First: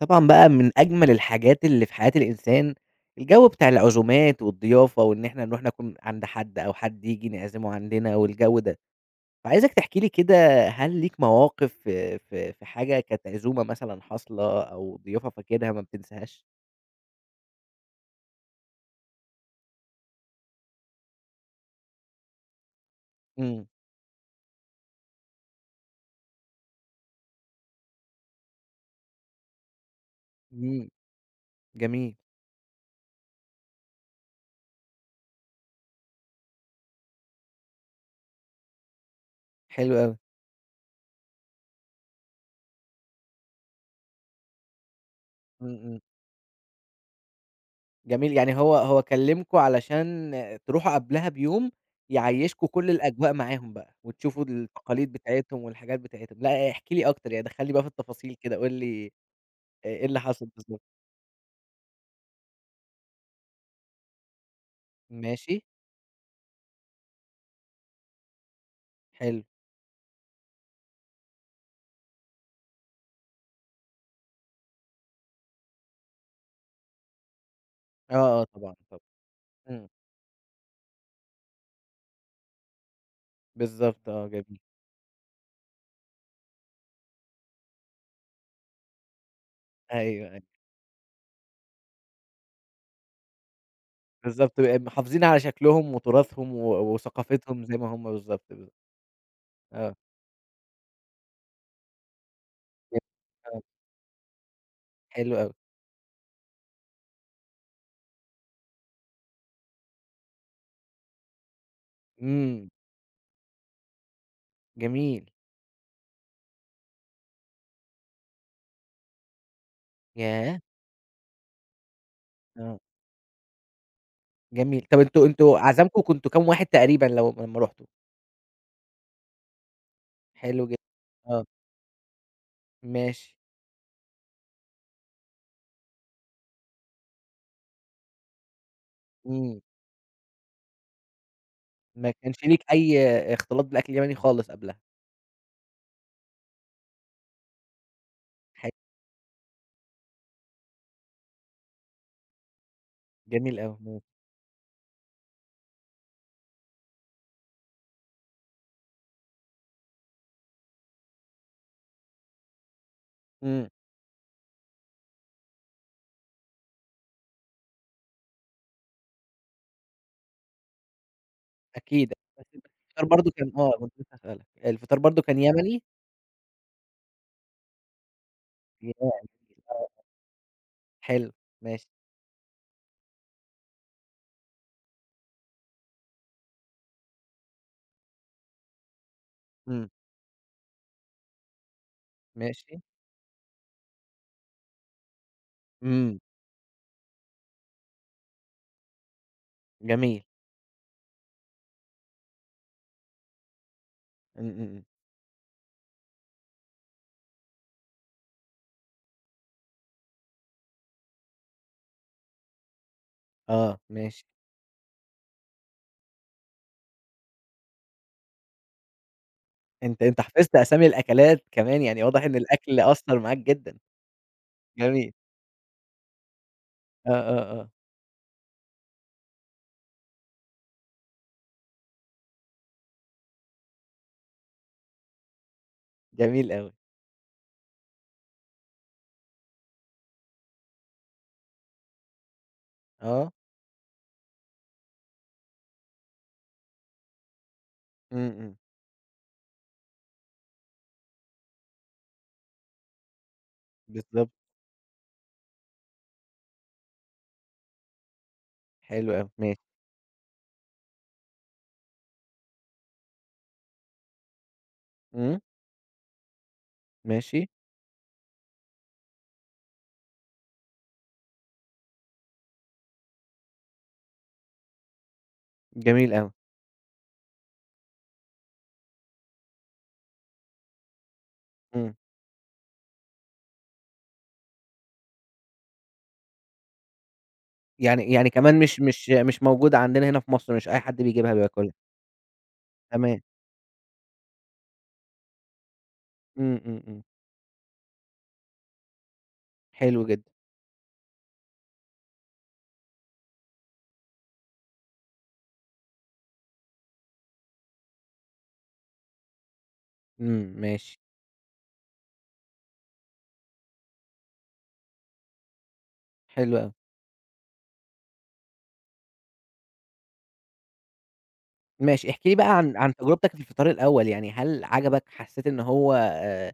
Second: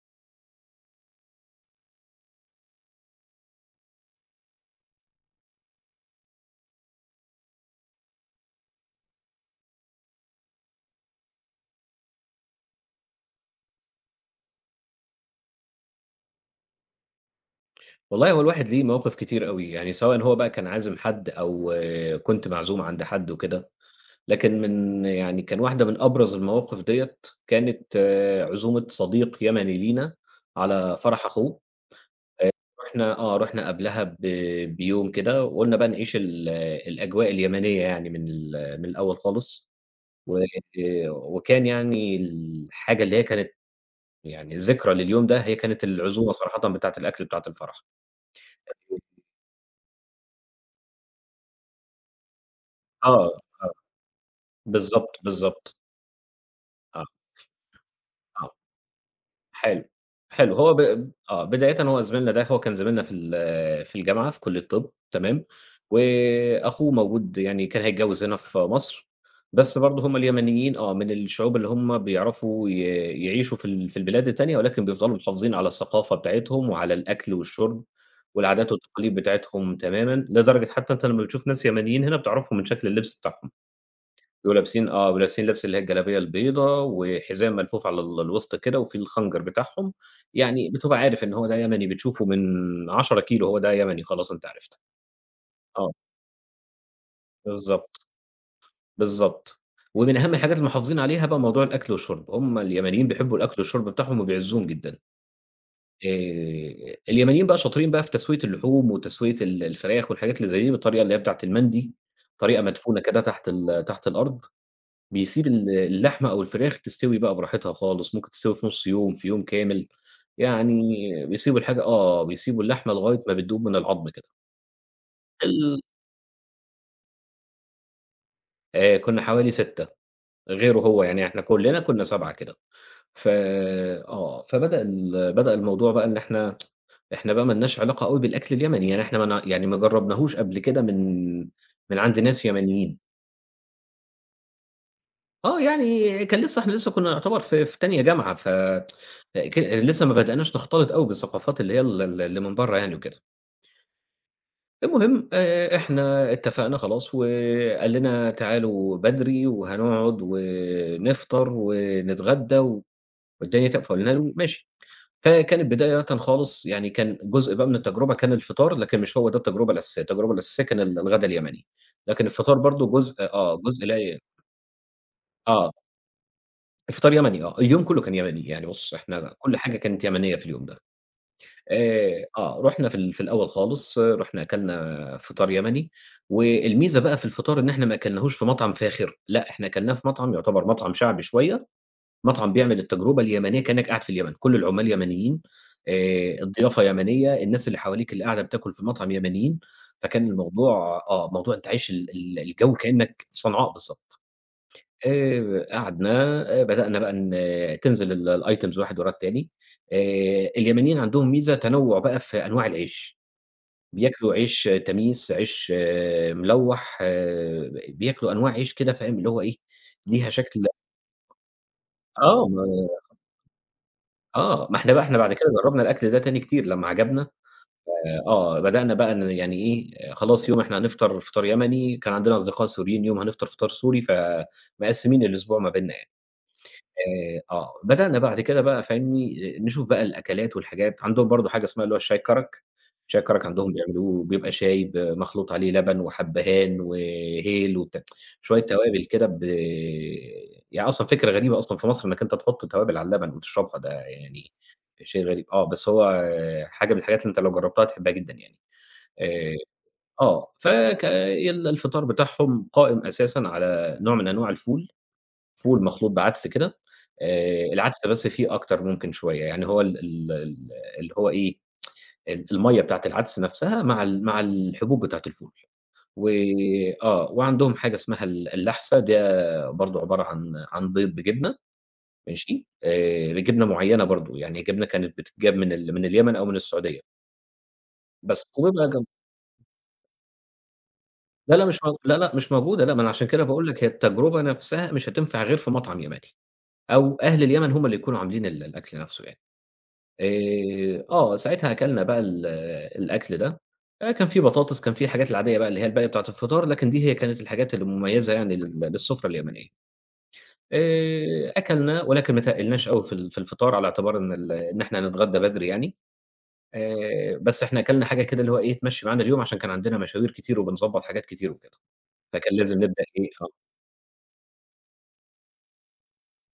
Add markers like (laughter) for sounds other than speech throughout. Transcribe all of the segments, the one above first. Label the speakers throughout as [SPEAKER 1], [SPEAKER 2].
[SPEAKER 1] طبعًا بقى من أجمل الحاجات اللي في حياة الإنسان، الجو بتاع العزومات والضيافة وإن إحنا نروح ناكل عند حد أو حد ييجي نعزمه عندنا والجو ده، فعايزك تحكي لي كده هل ليك مواقف في حاجة كانت عزومة مثلًا حاصلة أو ضيافة فاكرها ما بتنساهاش؟
[SPEAKER 2] والله هو الواحد ليه مواقف كتير أوي، يعني سواء هو بقى كان عازم حد أو كنت معزوم عند حد
[SPEAKER 1] إمم،
[SPEAKER 2] وكده، لكن من يعني كان واحدة من أبرز المواقف ديّة كانت عزومة صديق يمني لينا
[SPEAKER 1] إمم،
[SPEAKER 2] على فرح أخوه.
[SPEAKER 1] جميل،
[SPEAKER 2] آآ رُحنا رُحنا قبلها بيوم كده وقُلنا بقى نعيش الأجواء اليمنية يعني من الأول خالص،
[SPEAKER 1] حلو أوي،
[SPEAKER 2] و آه، وكان يعني الحاجة اللي هي كانت يعني ذكرى لليوم ده هي
[SPEAKER 1] إمم،
[SPEAKER 2] كانت
[SPEAKER 1] إمم.
[SPEAKER 2] العزومة صراحةً بتاعة الأكل بتاعة الفرح.
[SPEAKER 1] جميل، يعني هو كلّمكم علشان تروحوا قبلها بيوم يعيّشكم كل
[SPEAKER 2] آه،
[SPEAKER 1] الأجواء
[SPEAKER 2] آه.
[SPEAKER 1] معاهم بقى، وتشوفوا التقاليد
[SPEAKER 2] بالضبط،
[SPEAKER 1] بتاعتهم
[SPEAKER 2] بالضبط.
[SPEAKER 1] والحاجات بتاعتهم، لأ احكِ
[SPEAKER 2] آه،
[SPEAKER 1] لي أكتر يعني دخّلني بقى في التفاصيل
[SPEAKER 2] آه،
[SPEAKER 1] كده، قُل لي
[SPEAKER 2] حلو،
[SPEAKER 1] إيه اللي حصل
[SPEAKER 2] حلو. هو
[SPEAKER 1] بالضبط؟
[SPEAKER 2] ب آه، بدايةً هو زميلنا ده هو كان زميلنا في الجامعة في كُلّية طِب تمام،
[SPEAKER 1] ماشي،
[SPEAKER 2] وأخوه موجود يعني كان هيتجوّز هنا في مصر،
[SPEAKER 1] حلو،
[SPEAKER 2] بس برضه هم اليمنيين من الشعوب اللي هم بيعرفوا ي يعيشوا في البلاد التانية ولكن بيفضلوا محافظين على الثقافة بتاعتهم وعلى الأكل والشُرب
[SPEAKER 1] آه، آه،
[SPEAKER 2] والعادات
[SPEAKER 1] طبعًا، طبعًا،
[SPEAKER 2] والتقاليد بتاعتهم
[SPEAKER 1] إمم،
[SPEAKER 2] تمامًا، لدرجة حتى أنت لمّا بتشوف ناس يمنيين هنا بتعرفهم من شكل اللبس بتاعهم.
[SPEAKER 1] بالضبط آه، جميل،
[SPEAKER 2] بيبقوا لابسين لبس اللي هي الجلابية البيضا وحزام ملفوف على الوسط كده وفيه الخنجر بتاعهم،
[SPEAKER 1] أيوه، أيوه،
[SPEAKER 2] يعني بتبقى عارف إن هو ده يمني، بتشوفه من 10 كيلو هو ده يمني خلاص أنت
[SPEAKER 1] بالضبط
[SPEAKER 2] عرفت.
[SPEAKER 1] بقى محافظين على
[SPEAKER 2] آه،
[SPEAKER 1] شكلهم وتراثهم و وثقافتهم زي ما هم
[SPEAKER 2] بالضبط،
[SPEAKER 1] بالضبط، بالضبط،
[SPEAKER 2] بالضبط.
[SPEAKER 1] آه،
[SPEAKER 2] ومن أهم الحاجات اللي محافظين عليها بقى موضوع الأكل والشرب، هم
[SPEAKER 1] جميل،
[SPEAKER 2] اليمنيين بيحبوا الأكل
[SPEAKER 1] آه،
[SPEAKER 2] والشرب بتاعهم وبيعزّوهم جدًا.
[SPEAKER 1] حلو أوي،
[SPEAKER 2] اليمنيين بقى شاطرين بقى في تسوية اللحوم وتسوية الفراخ والحاجات اللي زي دي بالطريقة اللي هي بتاعة المندي، طريقة
[SPEAKER 1] إمم،
[SPEAKER 2] مدفونة كده تحت الأرض.
[SPEAKER 1] جميل،
[SPEAKER 2] بيسيب اللحمة أو الفراخ تستوي بقى براحتها خالص، ممكن تستوي في نُص يوم، في يوم كامل،
[SPEAKER 1] ياه!
[SPEAKER 2] يعني بيسيبوا الحاجة آه، بيسيبوا
[SPEAKER 1] آه.
[SPEAKER 2] اللحمة لغاية ما بتدوب من العضم كده.
[SPEAKER 1] جميل. طب أنتم
[SPEAKER 2] ال
[SPEAKER 1] عزمكم كنتم كام واحد تقريبًا لو لمّا رُحتوا؟
[SPEAKER 2] كُنّا حوالي 6
[SPEAKER 1] حلو جدًا.
[SPEAKER 2] غيره هو، يعني إحنا
[SPEAKER 1] آه.
[SPEAKER 2] كُلّنا كُنّا 7 كده. ف
[SPEAKER 1] ماشي.
[SPEAKER 2] آه، فبدأ ال بدأ الموضوع بقى إن إحنا بقى ما لناش علاقة أوي بالأكل اليمني، يعني إحنا ما ن
[SPEAKER 1] إمم.
[SPEAKER 2] يعني ما جرّبناهوش قبل كده من
[SPEAKER 1] ما
[SPEAKER 2] عند ناس
[SPEAKER 1] كانش ليك
[SPEAKER 2] يمنيين.
[SPEAKER 1] أي اختلاط بالأكل اليمني خالص قبلها.
[SPEAKER 2] آه، يعني كان لسه إحنا لسه كنا نعتبر في تانية جامعة، ف
[SPEAKER 1] حلو.
[SPEAKER 2] ك لسه ما بدأناش نختلط أوي بالثقافات اللي هي ال ال اللي من برّه يعني وكده.
[SPEAKER 1] جميل أوي. ماشي.
[SPEAKER 2] المهم إحنا اتفقنا خلاص وقال لنا تعالوا بدري وهنقعد ونفطر ونتغدى والدنيا
[SPEAKER 1] إمم.
[SPEAKER 2] تبقى فقُلنا له ماشي. فكانت بدايةً خالص يعني كان جزء بقى من التجربة كان الفطار، لكن مش هو ده التجربة الأساسية، التجربة الأساسية كان الغدا اليمني،
[SPEAKER 1] أكيد.
[SPEAKER 2] لكن
[SPEAKER 1] بس
[SPEAKER 2] الفطار
[SPEAKER 1] أنت
[SPEAKER 2] برضه
[SPEAKER 1] الفطار
[SPEAKER 2] جزء
[SPEAKER 1] برضه كان
[SPEAKER 2] آه،
[SPEAKER 1] آه،
[SPEAKER 2] جزء
[SPEAKER 1] كنت
[SPEAKER 2] لا
[SPEAKER 1] لسه
[SPEAKER 2] ي
[SPEAKER 1] هاسألك. الفطار برضه كان
[SPEAKER 2] آه.
[SPEAKER 1] يمني؟
[SPEAKER 2] الفطار يمني آه، اليوم كلّه كان يمني، يعني بُص
[SPEAKER 1] ياه!
[SPEAKER 2] إحنا كل حاجة
[SPEAKER 1] آه.
[SPEAKER 2] كانت يمنية في اليوم ده.
[SPEAKER 1] حلو. ماشي.
[SPEAKER 2] رُحنا في الأول خالص، آه، رُحنا أكلنا فطار يمني، والميزة بقى في الفطار إن إحنا ما أكلناهوش في مطعم فاخر، لأ إحنا
[SPEAKER 1] إمم.
[SPEAKER 2] أكلناه في مطعم يعتبر مطعم شعبي شوية، مطعم بيعمل
[SPEAKER 1] ماشي.
[SPEAKER 2] التجربة اليمنية كأنك قاعد في اليمن، كل العمال يمنيين.
[SPEAKER 1] إمم.
[SPEAKER 2] الضيافة يمنية، الناس اللي حواليك اللي قاعدة بتاكل في مطعم يمنيين،
[SPEAKER 1] جميل.
[SPEAKER 2] فكان الموضوع آه، موضوع أنت عايش ال ال الجو كأنك في صنعاء بالضبط.
[SPEAKER 1] إمم، إمم، إمم.
[SPEAKER 2] قعدنا، بدأنا بقى تنزل الitems واحد ورا التاني. آآ اليمنيين عندهم ميزة تنوُّع بقى في أنواع العيش،
[SPEAKER 1] آه، ماشي.
[SPEAKER 2] بياكلوا عيش تميس، عيش آه، ملوّح، آه، بياكلوا أنواع عيش كده فاهم، اللي هو إيه،
[SPEAKER 1] أنت أنت
[SPEAKER 2] ليها
[SPEAKER 1] حفظت
[SPEAKER 2] شكل
[SPEAKER 1] أسامي الأكلات كمان، يعني واضح إن
[SPEAKER 2] آه، ما
[SPEAKER 1] الأكل أثّر معاك جدًا.
[SPEAKER 2] آه، ما إحنا بقى
[SPEAKER 1] جميل.
[SPEAKER 2] إحنا بعد كده جرّبنا الأكل ده تاني كتير لمّا
[SPEAKER 1] آه،
[SPEAKER 2] عجبنا.
[SPEAKER 1] آه، آه.
[SPEAKER 2] آه، آه، بدأنا بقى ن يعني إيه، آه، خلاص يوم إحنا هنفطر فطار يمني، كان عندنا أصدقاء سوريين، يوم هنفطر فطار سوري، فمقسّمين الأسبوع ما بيننا يعني.
[SPEAKER 1] جميل أوي.
[SPEAKER 2] بدأنا بعد كده بقى فاهمني، نشوف بقى الأكلات والحاجات، عندهم برضه حاجة اسمها اللي هو الشاي كرك. شاي
[SPEAKER 1] آه.
[SPEAKER 2] كرك عندهم بيعملوه بيبقى شاي مخلوط عليه لبن وحبهان وهيل وبتاع،
[SPEAKER 1] إمم، إمم،
[SPEAKER 2] شوية توابل كده. يعني أصلًا فكرة غريبة أصلًا في مصر إنّك أنت تحط توابل على اللبن وتشربها ده
[SPEAKER 1] بالضبط،
[SPEAKER 2] يعني شيء غريب، آه، بس هو حاجة من الحاجات اللي أنت لو جربتها هتحبها جدًا يعني.
[SPEAKER 1] حلو أوي،
[SPEAKER 2] آآ
[SPEAKER 1] ماشي،
[SPEAKER 2] آه، فك ال الفطار بتاعهم قائم أساسًا على نوع من أنواع الفول،
[SPEAKER 1] إمم،
[SPEAKER 2] فول مخلوط بعدس كده.
[SPEAKER 1] ماشي،
[SPEAKER 2] العدس بس فيه أكتر ممكن شوية، يعني هو ال ال ال اللي هو إيه، المَيّة بتاعة العدس نفْسها مع الحبوب بتاعة الفول.
[SPEAKER 1] جميل
[SPEAKER 2] و
[SPEAKER 1] أوي،
[SPEAKER 2] آه، وعندهم حاجة اسمها اللحسة، ده برضه عبارة عن بيض بجبنة
[SPEAKER 1] إمم،
[SPEAKER 2] ماشي. بجبنة معيّنة برضه، يعني جبنة كانت بتتجاب من اليمن أو من السعودية.
[SPEAKER 1] يعني
[SPEAKER 2] بس
[SPEAKER 1] كمان مش
[SPEAKER 2] وبيبقى جم
[SPEAKER 1] مش مش موجودة عندنا هنا في مصر، مش أي حد بيجيبها
[SPEAKER 2] لا، لأ
[SPEAKER 1] بياكلها،
[SPEAKER 2] مش موج لا، لأ مش موجودة، لأ ما أنا
[SPEAKER 1] تمام،
[SPEAKER 2] عشان كده باقول لك هي التجربة نفْسها مش هتنفع غير في مطعم يمني،
[SPEAKER 1] إمم، إمم، إمم،
[SPEAKER 2] أو أهل اليمن هم اللي يكونوا عاملين الأكل نفْسه يعني.
[SPEAKER 1] حلو جدًا،
[SPEAKER 2] ساعتها أكلنا بقى الأكل ده. كان في بطاطس، كان في الحاجات العادية بقى اللي هي الباقية بتاعة الفطار، لكن دي هي كانت الحاجات المميزة يعني للسفرة اليمنية.
[SPEAKER 1] إمم، ماشي،
[SPEAKER 2] أكلنا ولكن ما تقلناش أوي في الفطار على اعتبار إن إحنا هنتغدى بدري يعني.
[SPEAKER 1] حلو أوي،
[SPEAKER 2] بس إحنا أكلنا حاجة كده اللي هو إيه تمشّي معانا اليوم عشان كان عندنا مشاوير كتير وبنضبّط حاجات كتير وكده،
[SPEAKER 1] ماشي، احكِ لي بقى
[SPEAKER 2] فكان
[SPEAKER 1] عن
[SPEAKER 2] لازم
[SPEAKER 1] عن
[SPEAKER 2] نبدأ إيه
[SPEAKER 1] تجربتك في
[SPEAKER 2] آه.
[SPEAKER 1] الفطار الأول، يعني هل عجبك، حسيت إن هو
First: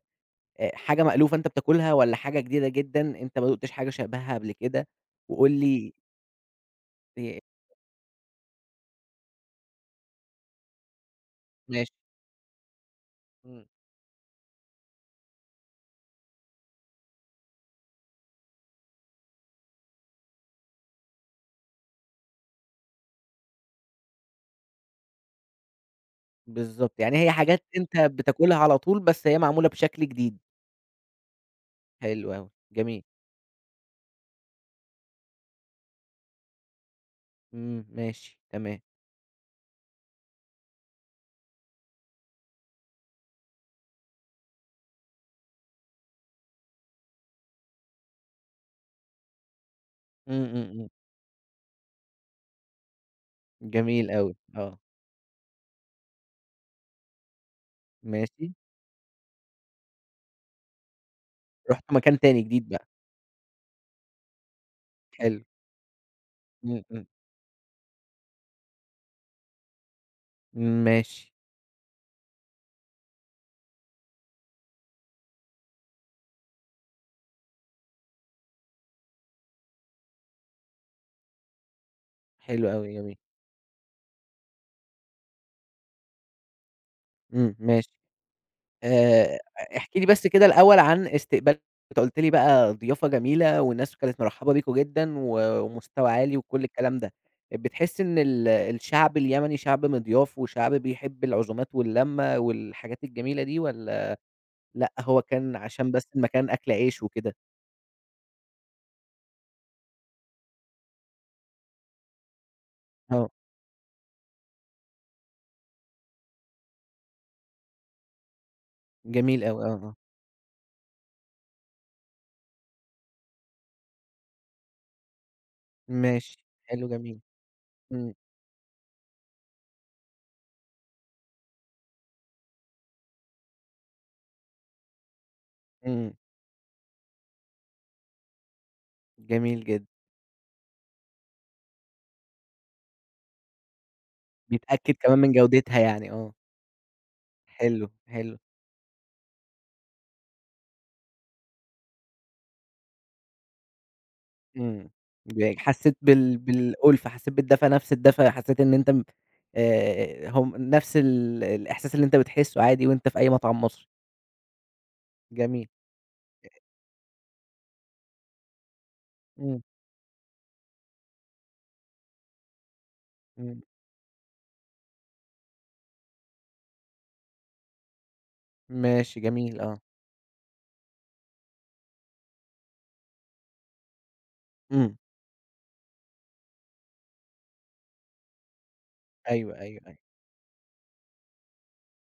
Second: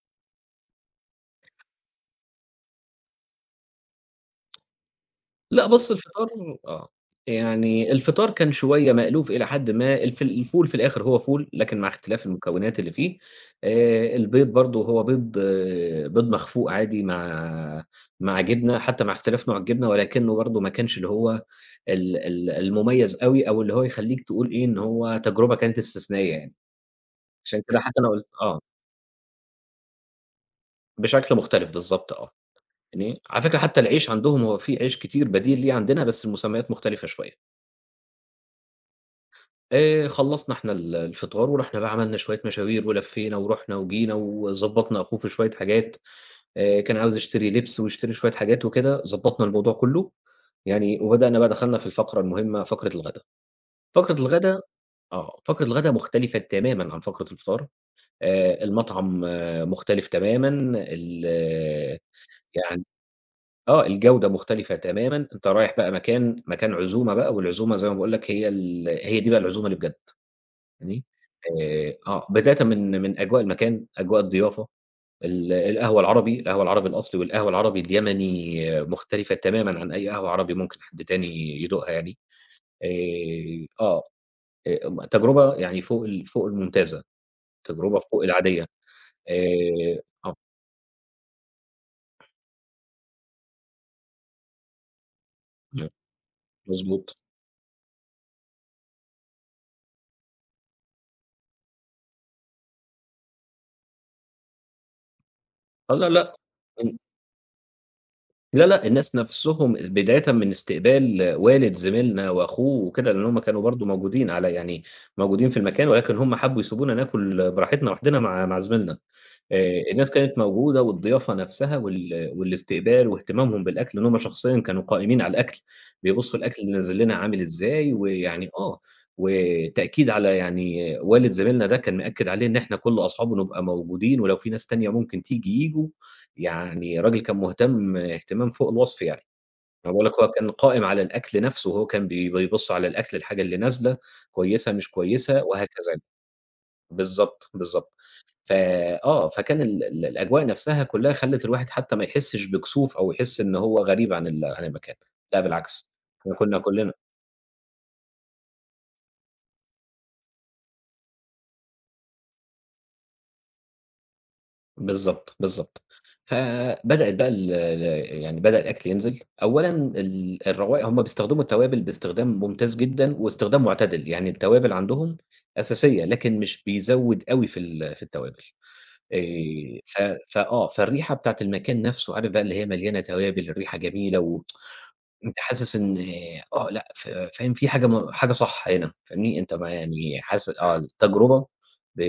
[SPEAKER 1] حاجة مألوفة أنت بتاكلها والّا حاجة جديدة جدًا أنت ما دُقتش حاجة شبهها قبل كده؟ وقُل
[SPEAKER 2] لأ بُص
[SPEAKER 1] لي
[SPEAKER 2] الفطار آه،
[SPEAKER 1] آآ،
[SPEAKER 2] يعني الفطار كان شوية مألوف إلى حدٍ ما، الفول في الآخر هو فول، لكن مع
[SPEAKER 1] ماشي،
[SPEAKER 2] اختلاف المكونات اللي فيه.
[SPEAKER 1] إمم،
[SPEAKER 2] البيض برضه هو بيض مخفوق عادي مع جبنة، حتى مع اختلاف نوع الجبنة، ولكنه برضه ما كانش اللي هو ال ال المميز أوي، أو اللي هو يخلّيك تقول إيه، إن هو تجربة كانت استثنائية يعني.
[SPEAKER 1] بالضبط، يعني هي
[SPEAKER 2] عشان
[SPEAKER 1] حاجات
[SPEAKER 2] كده
[SPEAKER 1] أنت
[SPEAKER 2] حتى أنا قُلت
[SPEAKER 1] بتاكلها
[SPEAKER 2] آه،
[SPEAKER 1] على طول، بس هي معمولة بشكل جديد.
[SPEAKER 2] بشكل مختلف بالضبط آه،
[SPEAKER 1] حلو أوي، جميل،
[SPEAKER 2] يعني على فكرة حتى العيش عندهم هو في عيش كتير بديل ليه عندنا، بس المسميات مختلفة شوية.
[SPEAKER 1] إمم، ماشي، تمام،
[SPEAKER 2] خلّصنا إحنا الفطار ورُحنا بقى عملنا شوية مشاوير ولفّينا ورُحنا وجينا وضبّطنا أخوه في شوية حاجات. كان عاوز يشتري لبس ويشتري شوية حاجات وكده، ضبّطنا الموضوع كُلّه،
[SPEAKER 1] إمم، إمم، إمم،
[SPEAKER 2] يعني وبدأنا بقى دخلنا في الفقرة المهمة فقرة الغدا.
[SPEAKER 1] جميل
[SPEAKER 2] فقرة
[SPEAKER 1] أوي،
[SPEAKER 2] الغدا
[SPEAKER 1] آه،
[SPEAKER 2] آه، فقرة الغدا مختلفة تمامًا عن فقرة الفطار.
[SPEAKER 1] ماشي،
[SPEAKER 2] المطعم آه، مختلف تمامًا.
[SPEAKER 1] رُحت
[SPEAKER 2] ال
[SPEAKER 1] مكان تاني جديد
[SPEAKER 2] يعني
[SPEAKER 1] بقى،
[SPEAKER 2] آه، الجودة مختلفة تمامًا،
[SPEAKER 1] حلو،
[SPEAKER 2] أنت رايح بقى مكان
[SPEAKER 1] إمم، إمم،
[SPEAKER 2] عزومة بقى، والعزومة زي ما باقول لك هي دي بقى العزومة اللي بجد. فاهمني؟
[SPEAKER 1] ماشي،
[SPEAKER 2] بدايةً من أجواء المكان، أجواء الضيافة، القهوة العربي، القهوة العربي الأصلي والقهوة العربي اليمني آه، مختلفة تمامًا عن أي قهوة عربي ممكن حد تاني يدوقها يعني.
[SPEAKER 1] حلو أوي، جميل،
[SPEAKER 2] آه، م تجربة يعني فوق الممتازة،
[SPEAKER 1] إمم، ماشي،
[SPEAKER 2] تجربة فوق العادية.
[SPEAKER 1] آآ، احكِ
[SPEAKER 2] آآ
[SPEAKER 1] لي بس
[SPEAKER 2] آه،
[SPEAKER 1] كده الأول عن استقبالك، أنت قُلت لي بقى ضيافة جميلة والناس كانت مرحبة بيكم جدًا و
[SPEAKER 2] إمم،
[SPEAKER 1] ومستوى عالي وكل الكلام ده،
[SPEAKER 2] مضبوط.
[SPEAKER 1] بتحس إن الشعب اليمني شعب مضياف وشعب بيحب العزومات واللمة والحاجات الجميلة دي والّا لأ، هو كان عشان
[SPEAKER 2] آه،
[SPEAKER 1] بس
[SPEAKER 2] لا، لأ.
[SPEAKER 1] المكان أكل عيش وكده؟
[SPEAKER 2] لا، لأ، الناس نَفْسهم بدايةً من استقبال والد زميلنا وأخوه وكده، لإن
[SPEAKER 1] آه،
[SPEAKER 2] هُم كانوا برضه موجودين على يعني موجودين في المكان، ولكن هُم حبّوا يسيبونا ناكل براحتنا لوحدنا مع زميلنا.
[SPEAKER 1] جميل أوي، آه، آه،
[SPEAKER 2] الناس كانت موجودة والضيافة نفسها والاستقبال واهتمامهم بالأكل، لإن هُم شخصيًا كانوا قائمين على الأكل، بيبصوا
[SPEAKER 1] ماشي،
[SPEAKER 2] الأكل اللي
[SPEAKER 1] حلو
[SPEAKER 2] نازل لنا
[SPEAKER 1] جميل،
[SPEAKER 2] عامل إزاي،
[SPEAKER 1] إمم،
[SPEAKER 2] ويعني آه، وتأكيد على يعني والد زميلنا ده كان مأكد عليه إن إحنا كل أصحابه نبقى موجودين، ولو في ناس تانية ممكن ييجوا،
[SPEAKER 1] إمم،
[SPEAKER 2] يعني راجل كان مهتم اهتمام فوق الوصف يعني،
[SPEAKER 1] جميل جدًا،
[SPEAKER 2] أنا باقول لك هو كان قائم على الأكل نفسه، وهو كان بيبص على الأكل الحاجة اللي نازلة كويسة مش
[SPEAKER 1] بيتأكد كمان من
[SPEAKER 2] كويسة
[SPEAKER 1] جودتها
[SPEAKER 2] وهكذا يعني،
[SPEAKER 1] يعني، آه،
[SPEAKER 2] بالضبط،
[SPEAKER 1] حلو،
[SPEAKER 2] بالضبط.
[SPEAKER 1] حلو،
[SPEAKER 2] ف آه، فكان ال ال الأجواء نفسها كلّها خلّت الواحد حتى ما يحسّش بكسوف أو يحس إن هو غريب عن
[SPEAKER 1] إمم،
[SPEAKER 2] المكان، لأ بالعكس،
[SPEAKER 1] حسيت
[SPEAKER 2] إحنا
[SPEAKER 1] بال
[SPEAKER 2] كنا كلّنا
[SPEAKER 1] بالألفة، حسيت بالدفى، نفس الدفى، حسيت إن أنت هم نفس الإحساس اللي أنت بتحسه عادي وأنت في أي مطعم مصري،
[SPEAKER 2] بالضبط،
[SPEAKER 1] جميل،
[SPEAKER 2] بالضبط. فبدأت بقى ال ال يعني بدأ الأكل ينزل،
[SPEAKER 1] إمم،
[SPEAKER 2] أولًا الروايق هُم بيستخدموا التوابل باستخدام ممتاز جدًا
[SPEAKER 1] إمم،
[SPEAKER 2] واستخدام معتدل، يعني التوابل عندهم أساسية، لكن مش بيزوّد أوي في التوابل.
[SPEAKER 1] ماشي جميل، آه،
[SPEAKER 2] ف فآه، فالريحة بتاعة المكان نفسه، عارف بقى اللي هي مليانة توابل، الريحة جميلة و
[SPEAKER 1] إمم،
[SPEAKER 2] أنت حاسس إن آه، لأ، ف فاهم في حاجة صح هنا، فاهمني؟ أنت
[SPEAKER 1] أيوه،
[SPEAKER 2] ما
[SPEAKER 1] أيوه، أيوه،
[SPEAKER 2] يعني حاسس آه، التجربة ب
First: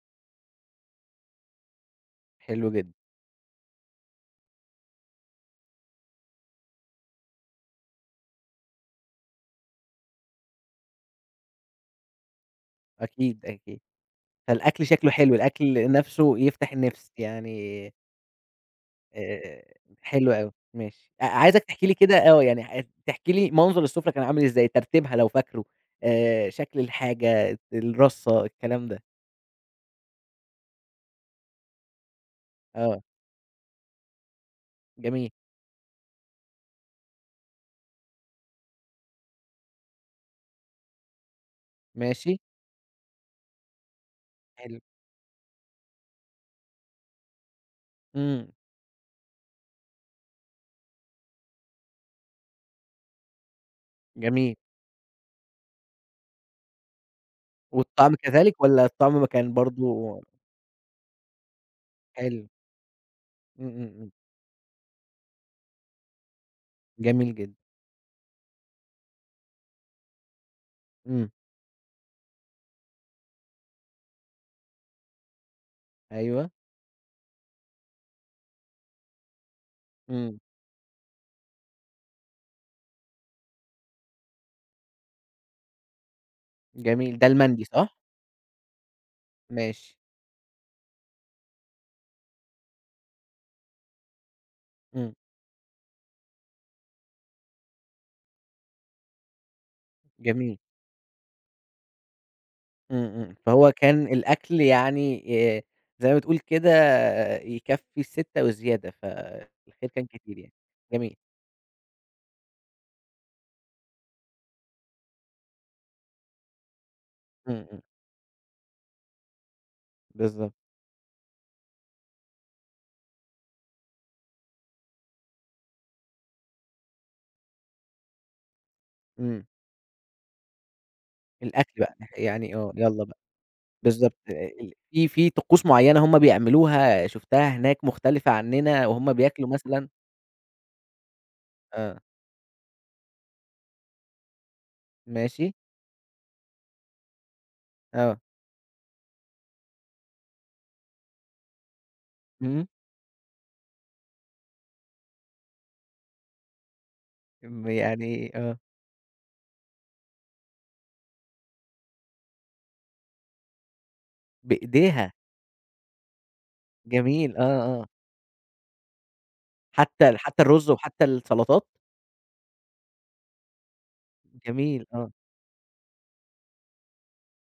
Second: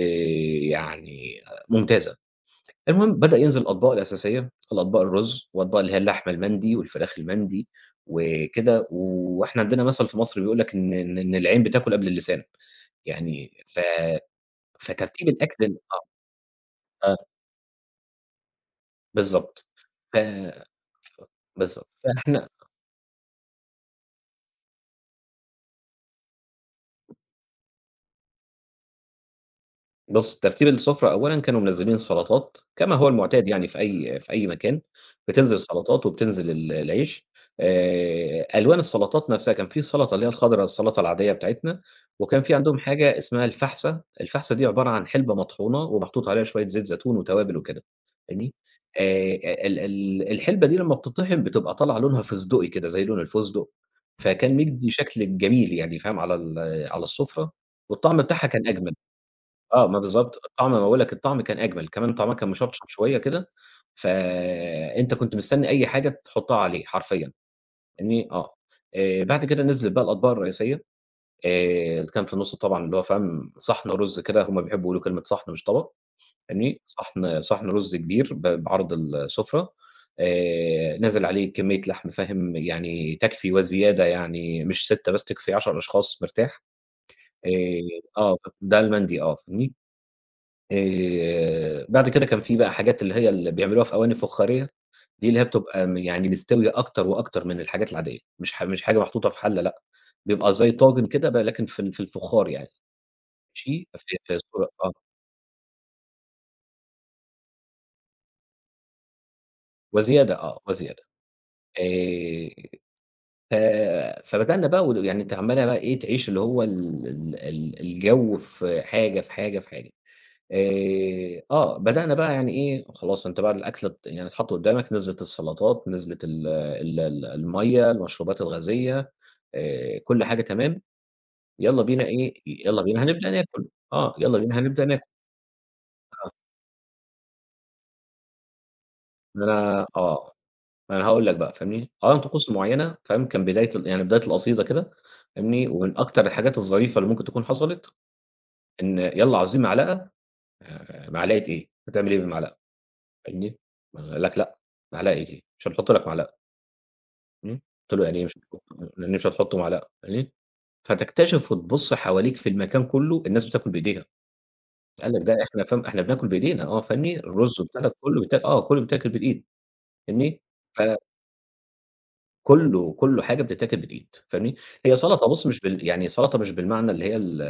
[SPEAKER 2] يعني ممتازة.
[SPEAKER 1] حلو جدًا،
[SPEAKER 2] المهم بدأ ينزل الأطباق الأساسية، الأطباق الرز، وأطباق اللي هي اللحمة المندي والفراخ المندي وكده، وإحنا عندنا مثل في مصر بيقول لك إن العين بتاكل قبل اللسان،
[SPEAKER 1] أكيد،
[SPEAKER 2] يعني
[SPEAKER 1] أكيد، فالأكل شكله
[SPEAKER 2] فترتيب
[SPEAKER 1] حلو،
[SPEAKER 2] الأكل ال
[SPEAKER 1] الأكل نفسه يفتح
[SPEAKER 2] آه،
[SPEAKER 1] النفس،
[SPEAKER 2] آه،
[SPEAKER 1] يعني آآ
[SPEAKER 2] بالضبط. ف
[SPEAKER 1] حلو أوي، ماشي.
[SPEAKER 2] ف
[SPEAKER 1] عايزك تحكي
[SPEAKER 2] بالضبط،
[SPEAKER 1] لي كده آه،
[SPEAKER 2] فإحنا
[SPEAKER 1] يعني تحكي لي منظر السفرة كان عامل إزاي، ترتيبها لو فاكره، شكل الحاجة، الرصة، الكلام ده.
[SPEAKER 2] بُص، ترتيب السفرة أولًا كانوا منزّلين سلطات كما
[SPEAKER 1] آه،
[SPEAKER 2] هو المعتاد يعني في أي مكان،
[SPEAKER 1] جميل،
[SPEAKER 2] بتنزل سلطات وبتنزل العيش. ألوان السلطات نفسها كان في سلطة اللي هي الخضرا السلطة العادية بتاعتنا،
[SPEAKER 1] ماشي،
[SPEAKER 2] وكان في عندهم حاجة اسمها الفحسة، الفحسة دي
[SPEAKER 1] حلو.
[SPEAKER 2] عبارة عن حلبة مطحونة ومحطوط عليها شوية زيت زيتون وتوابل وكده،
[SPEAKER 1] إمم،
[SPEAKER 2] فاهمني؟ آآ، ال ال الحلبة دي لمّا بتطحن بتبقى طالعة لونها فستقي كده زي لون الفستق، فكان
[SPEAKER 1] جميل.
[SPEAKER 2] مدّي شكل جميل يعني فاهم على على السفرة،
[SPEAKER 1] والطعم
[SPEAKER 2] والطعم بتاعها
[SPEAKER 1] كذلك
[SPEAKER 2] كان
[SPEAKER 1] والّا
[SPEAKER 2] أجمل.
[SPEAKER 1] الطعم ما كان
[SPEAKER 2] آه، ما
[SPEAKER 1] برضه
[SPEAKER 2] بالضبط، الطعم ما باقول لك الطعم كان أجمل، كمان طعمها
[SPEAKER 1] حلو؟
[SPEAKER 2] كان مشطشط شوية كده،
[SPEAKER 1] إمم، إمم، إمم،
[SPEAKER 2] فأنت كنت مستني أي حاجة تحطها عليه حرفيًا،
[SPEAKER 1] جميل جدًا.
[SPEAKER 2] فاهمني؟ بعد كده نزلت بقى الأطباق الرئيسية،
[SPEAKER 1] إمم،
[SPEAKER 2] اللي كان في النُص طبعًا اللي هو فاهم صحن رز كده، هُم بيحبوا يقولوا كلمة صحن مش طبق،
[SPEAKER 1] أيوه،
[SPEAKER 2] فاهمني؟ صحن رز كبير بعرض السفرة،
[SPEAKER 1] إمم،
[SPEAKER 2] نازل عليه كمية لحم فاهم، يعني تكفي وزيادة يعني مش 6 بس تكفي 10 أشخاص مرتاح،
[SPEAKER 1] جميل. ده
[SPEAKER 2] آآ
[SPEAKER 1] المندي صح؟
[SPEAKER 2] ده المندي آه، فاهمني؟
[SPEAKER 1] ماشي،
[SPEAKER 2] بعد كده كان في بقى حاجات اللي هي اللي بيعملوها في أواني فخارية،
[SPEAKER 1] إمم،
[SPEAKER 2] دي اللي هي بتبقى يعني مستوية أكتر وأكتر من الحاجات العادية، مش حاجة محطوطة في حلة لأ، بيبقى
[SPEAKER 1] جميل.
[SPEAKER 2] زي طاجن كده بقى لكن في الفخار يعني،
[SPEAKER 1] إمم، إمم. فهو
[SPEAKER 2] ماشي،
[SPEAKER 1] كان
[SPEAKER 2] في
[SPEAKER 1] الأكل
[SPEAKER 2] صورة آه،
[SPEAKER 1] يعني آآ زي ما بتقول كده يكفّي الستة وزيادة، فالخير كان
[SPEAKER 2] وزيادة
[SPEAKER 1] كتير يعني.
[SPEAKER 2] آه، وزيادة
[SPEAKER 1] جميل.
[SPEAKER 2] آآ ف فبدأنا بقى يعني أنت عمّال بقى إيه تعيش اللي هو ال ال
[SPEAKER 1] إمم،
[SPEAKER 2] ال
[SPEAKER 1] إمم.
[SPEAKER 2] الجو في حاجة، في حاجة، في حاجة.
[SPEAKER 1] بالضبط.
[SPEAKER 2] آه، بدأنا بقى يعني إيه، خلاص أنت بعد الأكلة يعني اتحط قدّامك، نزلت السلطات، نزلت ال ال ال المَيّة، المشروبات الغازية،
[SPEAKER 1] إمم.
[SPEAKER 2] كل حاجة تمام،
[SPEAKER 1] الأكل بقى يعني آه،
[SPEAKER 2] يالّا بينا
[SPEAKER 1] يالّا بقى.
[SPEAKER 2] هنبدأ ناكل، آه،
[SPEAKER 1] بالضبط.
[SPEAKER 2] يالّا بينا
[SPEAKER 1] ال
[SPEAKER 2] هنبدأ ناكل،
[SPEAKER 1] في في طقوس معيّنة هم بيعملوها شُفتها هناك مختلفة عنّنا وهم
[SPEAKER 2] ده
[SPEAKER 1] بياكلوا
[SPEAKER 2] أنا
[SPEAKER 1] مثلًا
[SPEAKER 2] آه، ما أنا هاقول لك بقى فاهمني،
[SPEAKER 1] آه.
[SPEAKER 2] آه طقوس معيّنة فاهم، كان بداية يعني بداية القصيدة كده
[SPEAKER 1] ماشي.
[SPEAKER 2] فاهمني، ومن أكتر الحاجات الظريفة اللي ممكن تكون حصلت،
[SPEAKER 1] آه.
[SPEAKER 2] إن يالّا عاوزين معلقة، معلقة إيه، هتعمل إيه بالمعلقة
[SPEAKER 1] إمم.
[SPEAKER 2] فاهمني، ما قال لك لأ، معلقة إيه، مش هنحط لك معلقة. إمم،
[SPEAKER 1] م
[SPEAKER 2] قُلت له: "يعني إيه مش
[SPEAKER 1] يعني آه.
[SPEAKER 2] هتحط يعني إيه مش هتحط معلقة؟" قال لي: "هتكتشف وتبُص حواليك في المكان كله الناس بتاكل بإيديها." قال
[SPEAKER 1] بإيديها.
[SPEAKER 2] لك: "ده إحنا فاهم إحنا بناكل بإيدينا آه، فاهمني،
[SPEAKER 1] جميل.
[SPEAKER 2] الرز
[SPEAKER 1] آه، آه.
[SPEAKER 2] بتاعنا كله آه، كله بيتاكل بالإيد
[SPEAKER 1] حتّى ال
[SPEAKER 2] فاهمني،
[SPEAKER 1] حتّى الرُز وحتّى السلطات؟
[SPEAKER 2] فكله، كل حاجة بتتاكل بالإيد." فاهمني،
[SPEAKER 1] جميل
[SPEAKER 2] هي
[SPEAKER 1] آه.
[SPEAKER 2] سلطة بُص مش يعني سلطة مش بالمعنى اللي هي ال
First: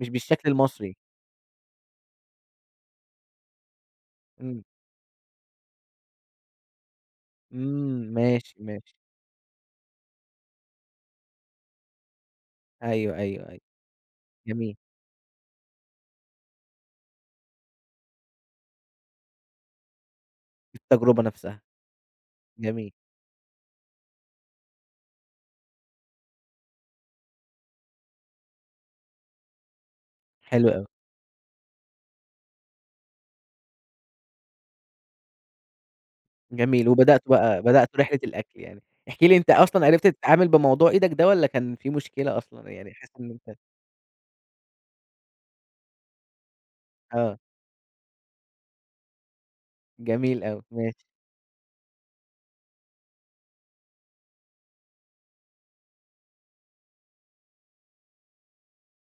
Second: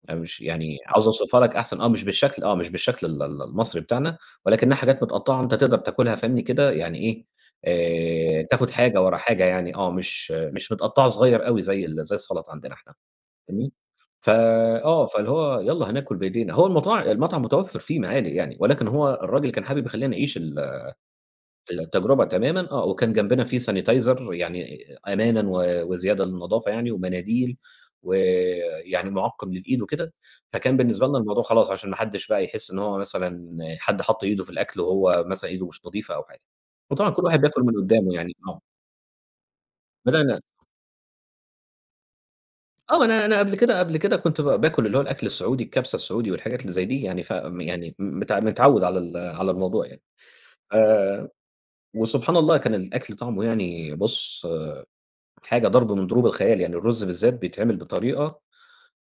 [SPEAKER 1] مش
[SPEAKER 2] مش
[SPEAKER 1] بالشكل
[SPEAKER 2] يعني
[SPEAKER 1] المصري.
[SPEAKER 2] عاوز أوصفها لك أحسن آه، مش بالشكل آه، مش بالشكل ال ال المصري بتاعنا،
[SPEAKER 1] إمم.
[SPEAKER 2] ولكنها حاجات متقطّعة أنت تقدر تاكلها فاهمني كده يعني إيه،
[SPEAKER 1] إمم، ماشي،
[SPEAKER 2] تاخد
[SPEAKER 1] ماشي.
[SPEAKER 2] حاجة ورا حاجة يعني آه، مش متقطّعة صغيّر أوي زي السَلَطة عندنا إحنا
[SPEAKER 1] أيوه، أيوه، أيوه.
[SPEAKER 2] فاهمني؟ فا
[SPEAKER 1] جميل.
[SPEAKER 2] آه، فاللي هو يالّا هناكل بإيدينا، هو المطعم متوفّر فيه معالق يعني، ولكن هو الراجل كان حابب يخلّينا نعيش
[SPEAKER 1] التجربة نفسها.
[SPEAKER 2] التجربة تمامًا آه،
[SPEAKER 1] جميل،
[SPEAKER 2] وكان جنبنا في sanitizer يعني أمانًا وزيادة للنضافة يعني ومناديل، ويعني مُعقّم للإيد وكده،
[SPEAKER 1] حلو
[SPEAKER 2] فكان
[SPEAKER 1] أوي.
[SPEAKER 2] بالنسبة لنا الموضوع خلاص عشان ما حدّش بقى يحس إن هو مثلًا حد حَط إيده في الأكل وهو مثلًا إيده مش نضيفة أو حاجة،
[SPEAKER 1] جميل،
[SPEAKER 2] وطبعًا كل
[SPEAKER 1] وبدأتوا
[SPEAKER 2] واحد بياكل
[SPEAKER 1] بقى
[SPEAKER 2] من
[SPEAKER 1] بدأتوا
[SPEAKER 2] قدّامه
[SPEAKER 1] رحلة
[SPEAKER 2] يعني آه،
[SPEAKER 1] الأكل يعني. احكِ لي أنت أصلًا عرفت
[SPEAKER 2] بدأنا
[SPEAKER 1] تتعامل بموضوع إيدك ده والّا كان في مشكلة أصلًا؟ يعني
[SPEAKER 2] آه،
[SPEAKER 1] حاسس
[SPEAKER 2] أنا
[SPEAKER 1] إن
[SPEAKER 2] أنا قبل
[SPEAKER 1] أنت
[SPEAKER 2] كده قبل كده كنت باكل اللي هو الأكل السعودي، الكبسة السعودي والحاجات اللي زي دي يعني
[SPEAKER 1] آه،
[SPEAKER 2] يعني متعوّد على على الموضوع يعني،
[SPEAKER 1] جميل أوي، ماشي.
[SPEAKER 2] آآ وسبحان الله كان الأكل طعمه يعني بُص حاجة ضرب من ضروب الخيال، يعني الرز بالذات بيتعمل بطريقة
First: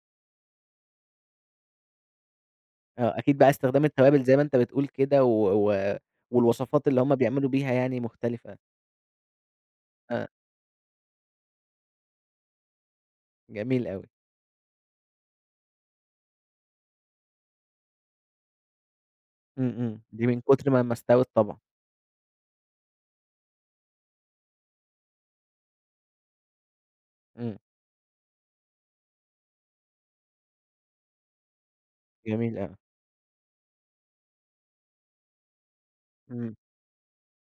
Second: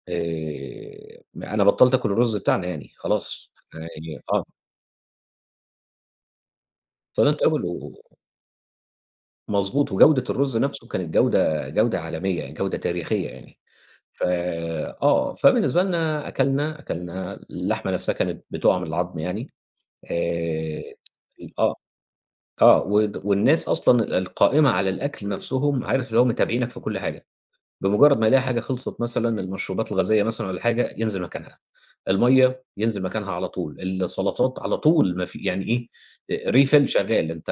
[SPEAKER 2] أنا بطّلت آكل الرز بتاعنا يعني
[SPEAKER 1] آه، أكيد بقى
[SPEAKER 2] خلاص،
[SPEAKER 1] استخدام
[SPEAKER 2] يعني
[SPEAKER 1] التوابل زي ما
[SPEAKER 2] آه،
[SPEAKER 1] أنت بتقول كده و و والوصفات اللي هم
[SPEAKER 2] صنِعت
[SPEAKER 1] بيعملوا
[SPEAKER 2] أول
[SPEAKER 1] بيها
[SPEAKER 2] و
[SPEAKER 1] يعني مختلفة.
[SPEAKER 2] مضبوط، وجودة
[SPEAKER 1] آه،
[SPEAKER 2] الرز نَفْسه كانت جودة جودة عالمية، جودة تاريخية يعني.
[SPEAKER 1] جميل أوي.
[SPEAKER 2] ف آه، فبالنسبة لنا أكلنا اللحمة نَفْسها كانت بتُقع من العضم يعني
[SPEAKER 1] إمم، إمم. دي من كتر ما
[SPEAKER 2] آآ
[SPEAKER 1] ما استوت طبعًا.
[SPEAKER 2] آه، والناس أصلًا القائمة على الأكل نَفْسهم عارف اللي هو متابعينك في كل حاجة.
[SPEAKER 1] إمم،
[SPEAKER 2] بمجرد ما يلاقي حاجة خلصت مثلًا، المشروبات الغازية مثلًا والّا حاجة، ينزل مكانها،
[SPEAKER 1] جميل
[SPEAKER 2] المَيّة
[SPEAKER 1] أوي.
[SPEAKER 2] ينزل مكانها على طول، السلطات على طول ما في يعني إيه،
[SPEAKER 1] إمم،
[SPEAKER 2] refill شغال، أنت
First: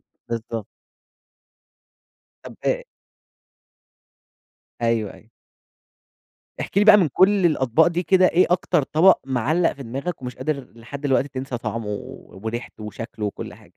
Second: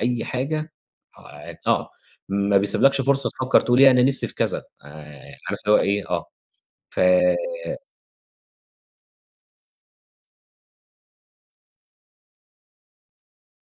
[SPEAKER 2] أي
[SPEAKER 1] بالضبط.
[SPEAKER 2] حاجة آه، يعني، آه، ما
[SPEAKER 1] طب
[SPEAKER 2] بيسيبلكش فرصة تفكّر تقول إيه أنا نِفْسي في كذا،
[SPEAKER 1] أيوه، أيوه.
[SPEAKER 2] عارف اللي هو إيه، آه.
[SPEAKER 1] احكِ لي بقى من كل
[SPEAKER 2] فبُص،
[SPEAKER 1] الأطباق دي كده، إيه أكتر طبق معلّق في دماغك ومش قادر لحد دلوقتي تنسى طعمه و- وريحته وشكله وكل حاجة؟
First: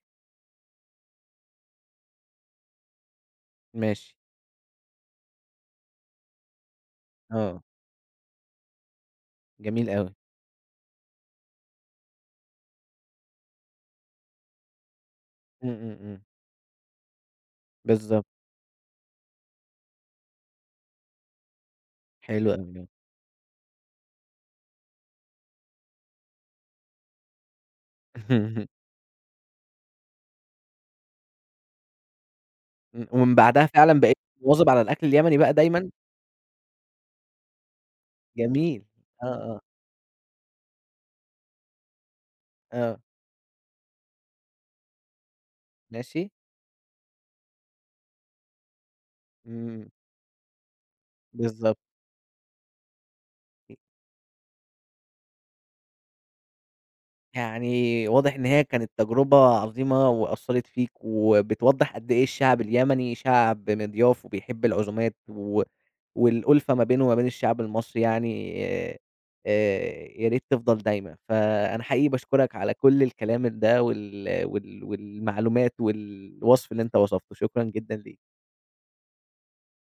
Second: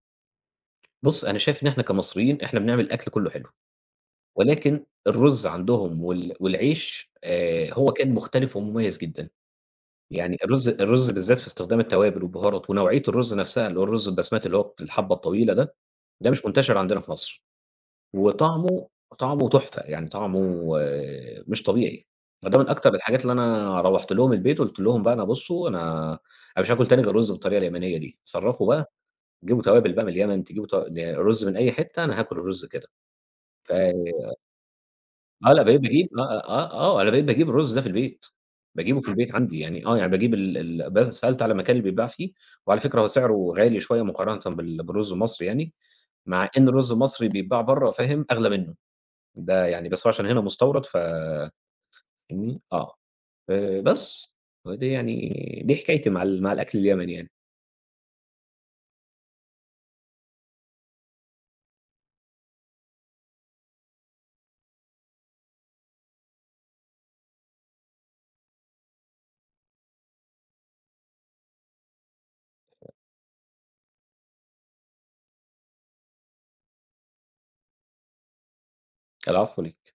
[SPEAKER 2] أنا شايف إن إحنا كمصريين إحنا بنعمل الأكل كُلّه حلو،
[SPEAKER 1] ماشي،
[SPEAKER 2] ولكن الرُز عندهم والعيش
[SPEAKER 1] آه،
[SPEAKER 2] هو كان مختلف ومميز جدًا.
[SPEAKER 1] جميل أوي.
[SPEAKER 2] يعني الرز بالذات في استخدام التوابل والبهارات ونوعية الرز نفسها، اللي هو الرز البسمتي اللي هو الحبّة الطويلة
[SPEAKER 1] إمم،
[SPEAKER 2] ده،
[SPEAKER 1] إمم، إمم.
[SPEAKER 2] ده مش منتشر عندنا في مصر،
[SPEAKER 1] بالضبط،
[SPEAKER 2] وطعمه طعمه تحفة، يعني طعمه مش طبيعي،
[SPEAKER 1] حلو
[SPEAKER 2] فده من
[SPEAKER 1] أوي، آه.
[SPEAKER 2] أكتر الحاجات اللي أنا روّحت لهم البيت وقُلت لهم بقى: "أنا بُصّوا أنا مش هاكل تاني غير رز بالطريقة اليمنية دي،
[SPEAKER 1] إمم،
[SPEAKER 2] تصرّفوا
[SPEAKER 1] (laughs)
[SPEAKER 2] بقى، تجيبوا توابل بقى من اليمن، تجيبوا ت رز من أي حتّة، أنا هاكل الرز كده."
[SPEAKER 1] ومن بعدها
[SPEAKER 2] ف
[SPEAKER 1] فعلًا بقيت مواظب على الأكل اليمني
[SPEAKER 2] آه،
[SPEAKER 1] بقى
[SPEAKER 2] لأ بقيت
[SPEAKER 1] دايمًا؟
[SPEAKER 2] باجيب أنا بقيت باجيب الرز ده في البيت،
[SPEAKER 1] جميل،
[SPEAKER 2] باجيبه في
[SPEAKER 1] آه،
[SPEAKER 2] البيت عندي
[SPEAKER 1] آه،
[SPEAKER 2] يعني آه، يعني باجيب ال ال ب سألت على المكان اللي بيتباع فيه، وعلى
[SPEAKER 1] آه،
[SPEAKER 2] فكرة هو سعره غالي شوية مقارنة بالرز المصري يعني،
[SPEAKER 1] ماشي.
[SPEAKER 2] مع إن الرز المصري بيتباع برّه فاهم، أغلى منه، ده يعني
[SPEAKER 1] إمم.
[SPEAKER 2] بس هو عشان هنا مستورد
[SPEAKER 1] بالضبط.
[SPEAKER 2] فاهمني؟ بس، ودي يعني دي حكايتي مع مع الأكل اليمني يعني.
[SPEAKER 1] يعني واضح إن هي كانت تجربة عظيمة وأثّرت فيك، وبتوضّح قد إيه الشعب اليمني شعب مضياف وبيحب العزومات و والألفة ما بينه وما بين الشعب المصري يعني يا ريت تفضل دايمة، فأنا حقيقي باشكرك على كل الكلام ده وال وال والمعلومات والوصف اللي أنت وصفته، شكرًا جدًا ليك.
[SPEAKER 2] العفو ليك.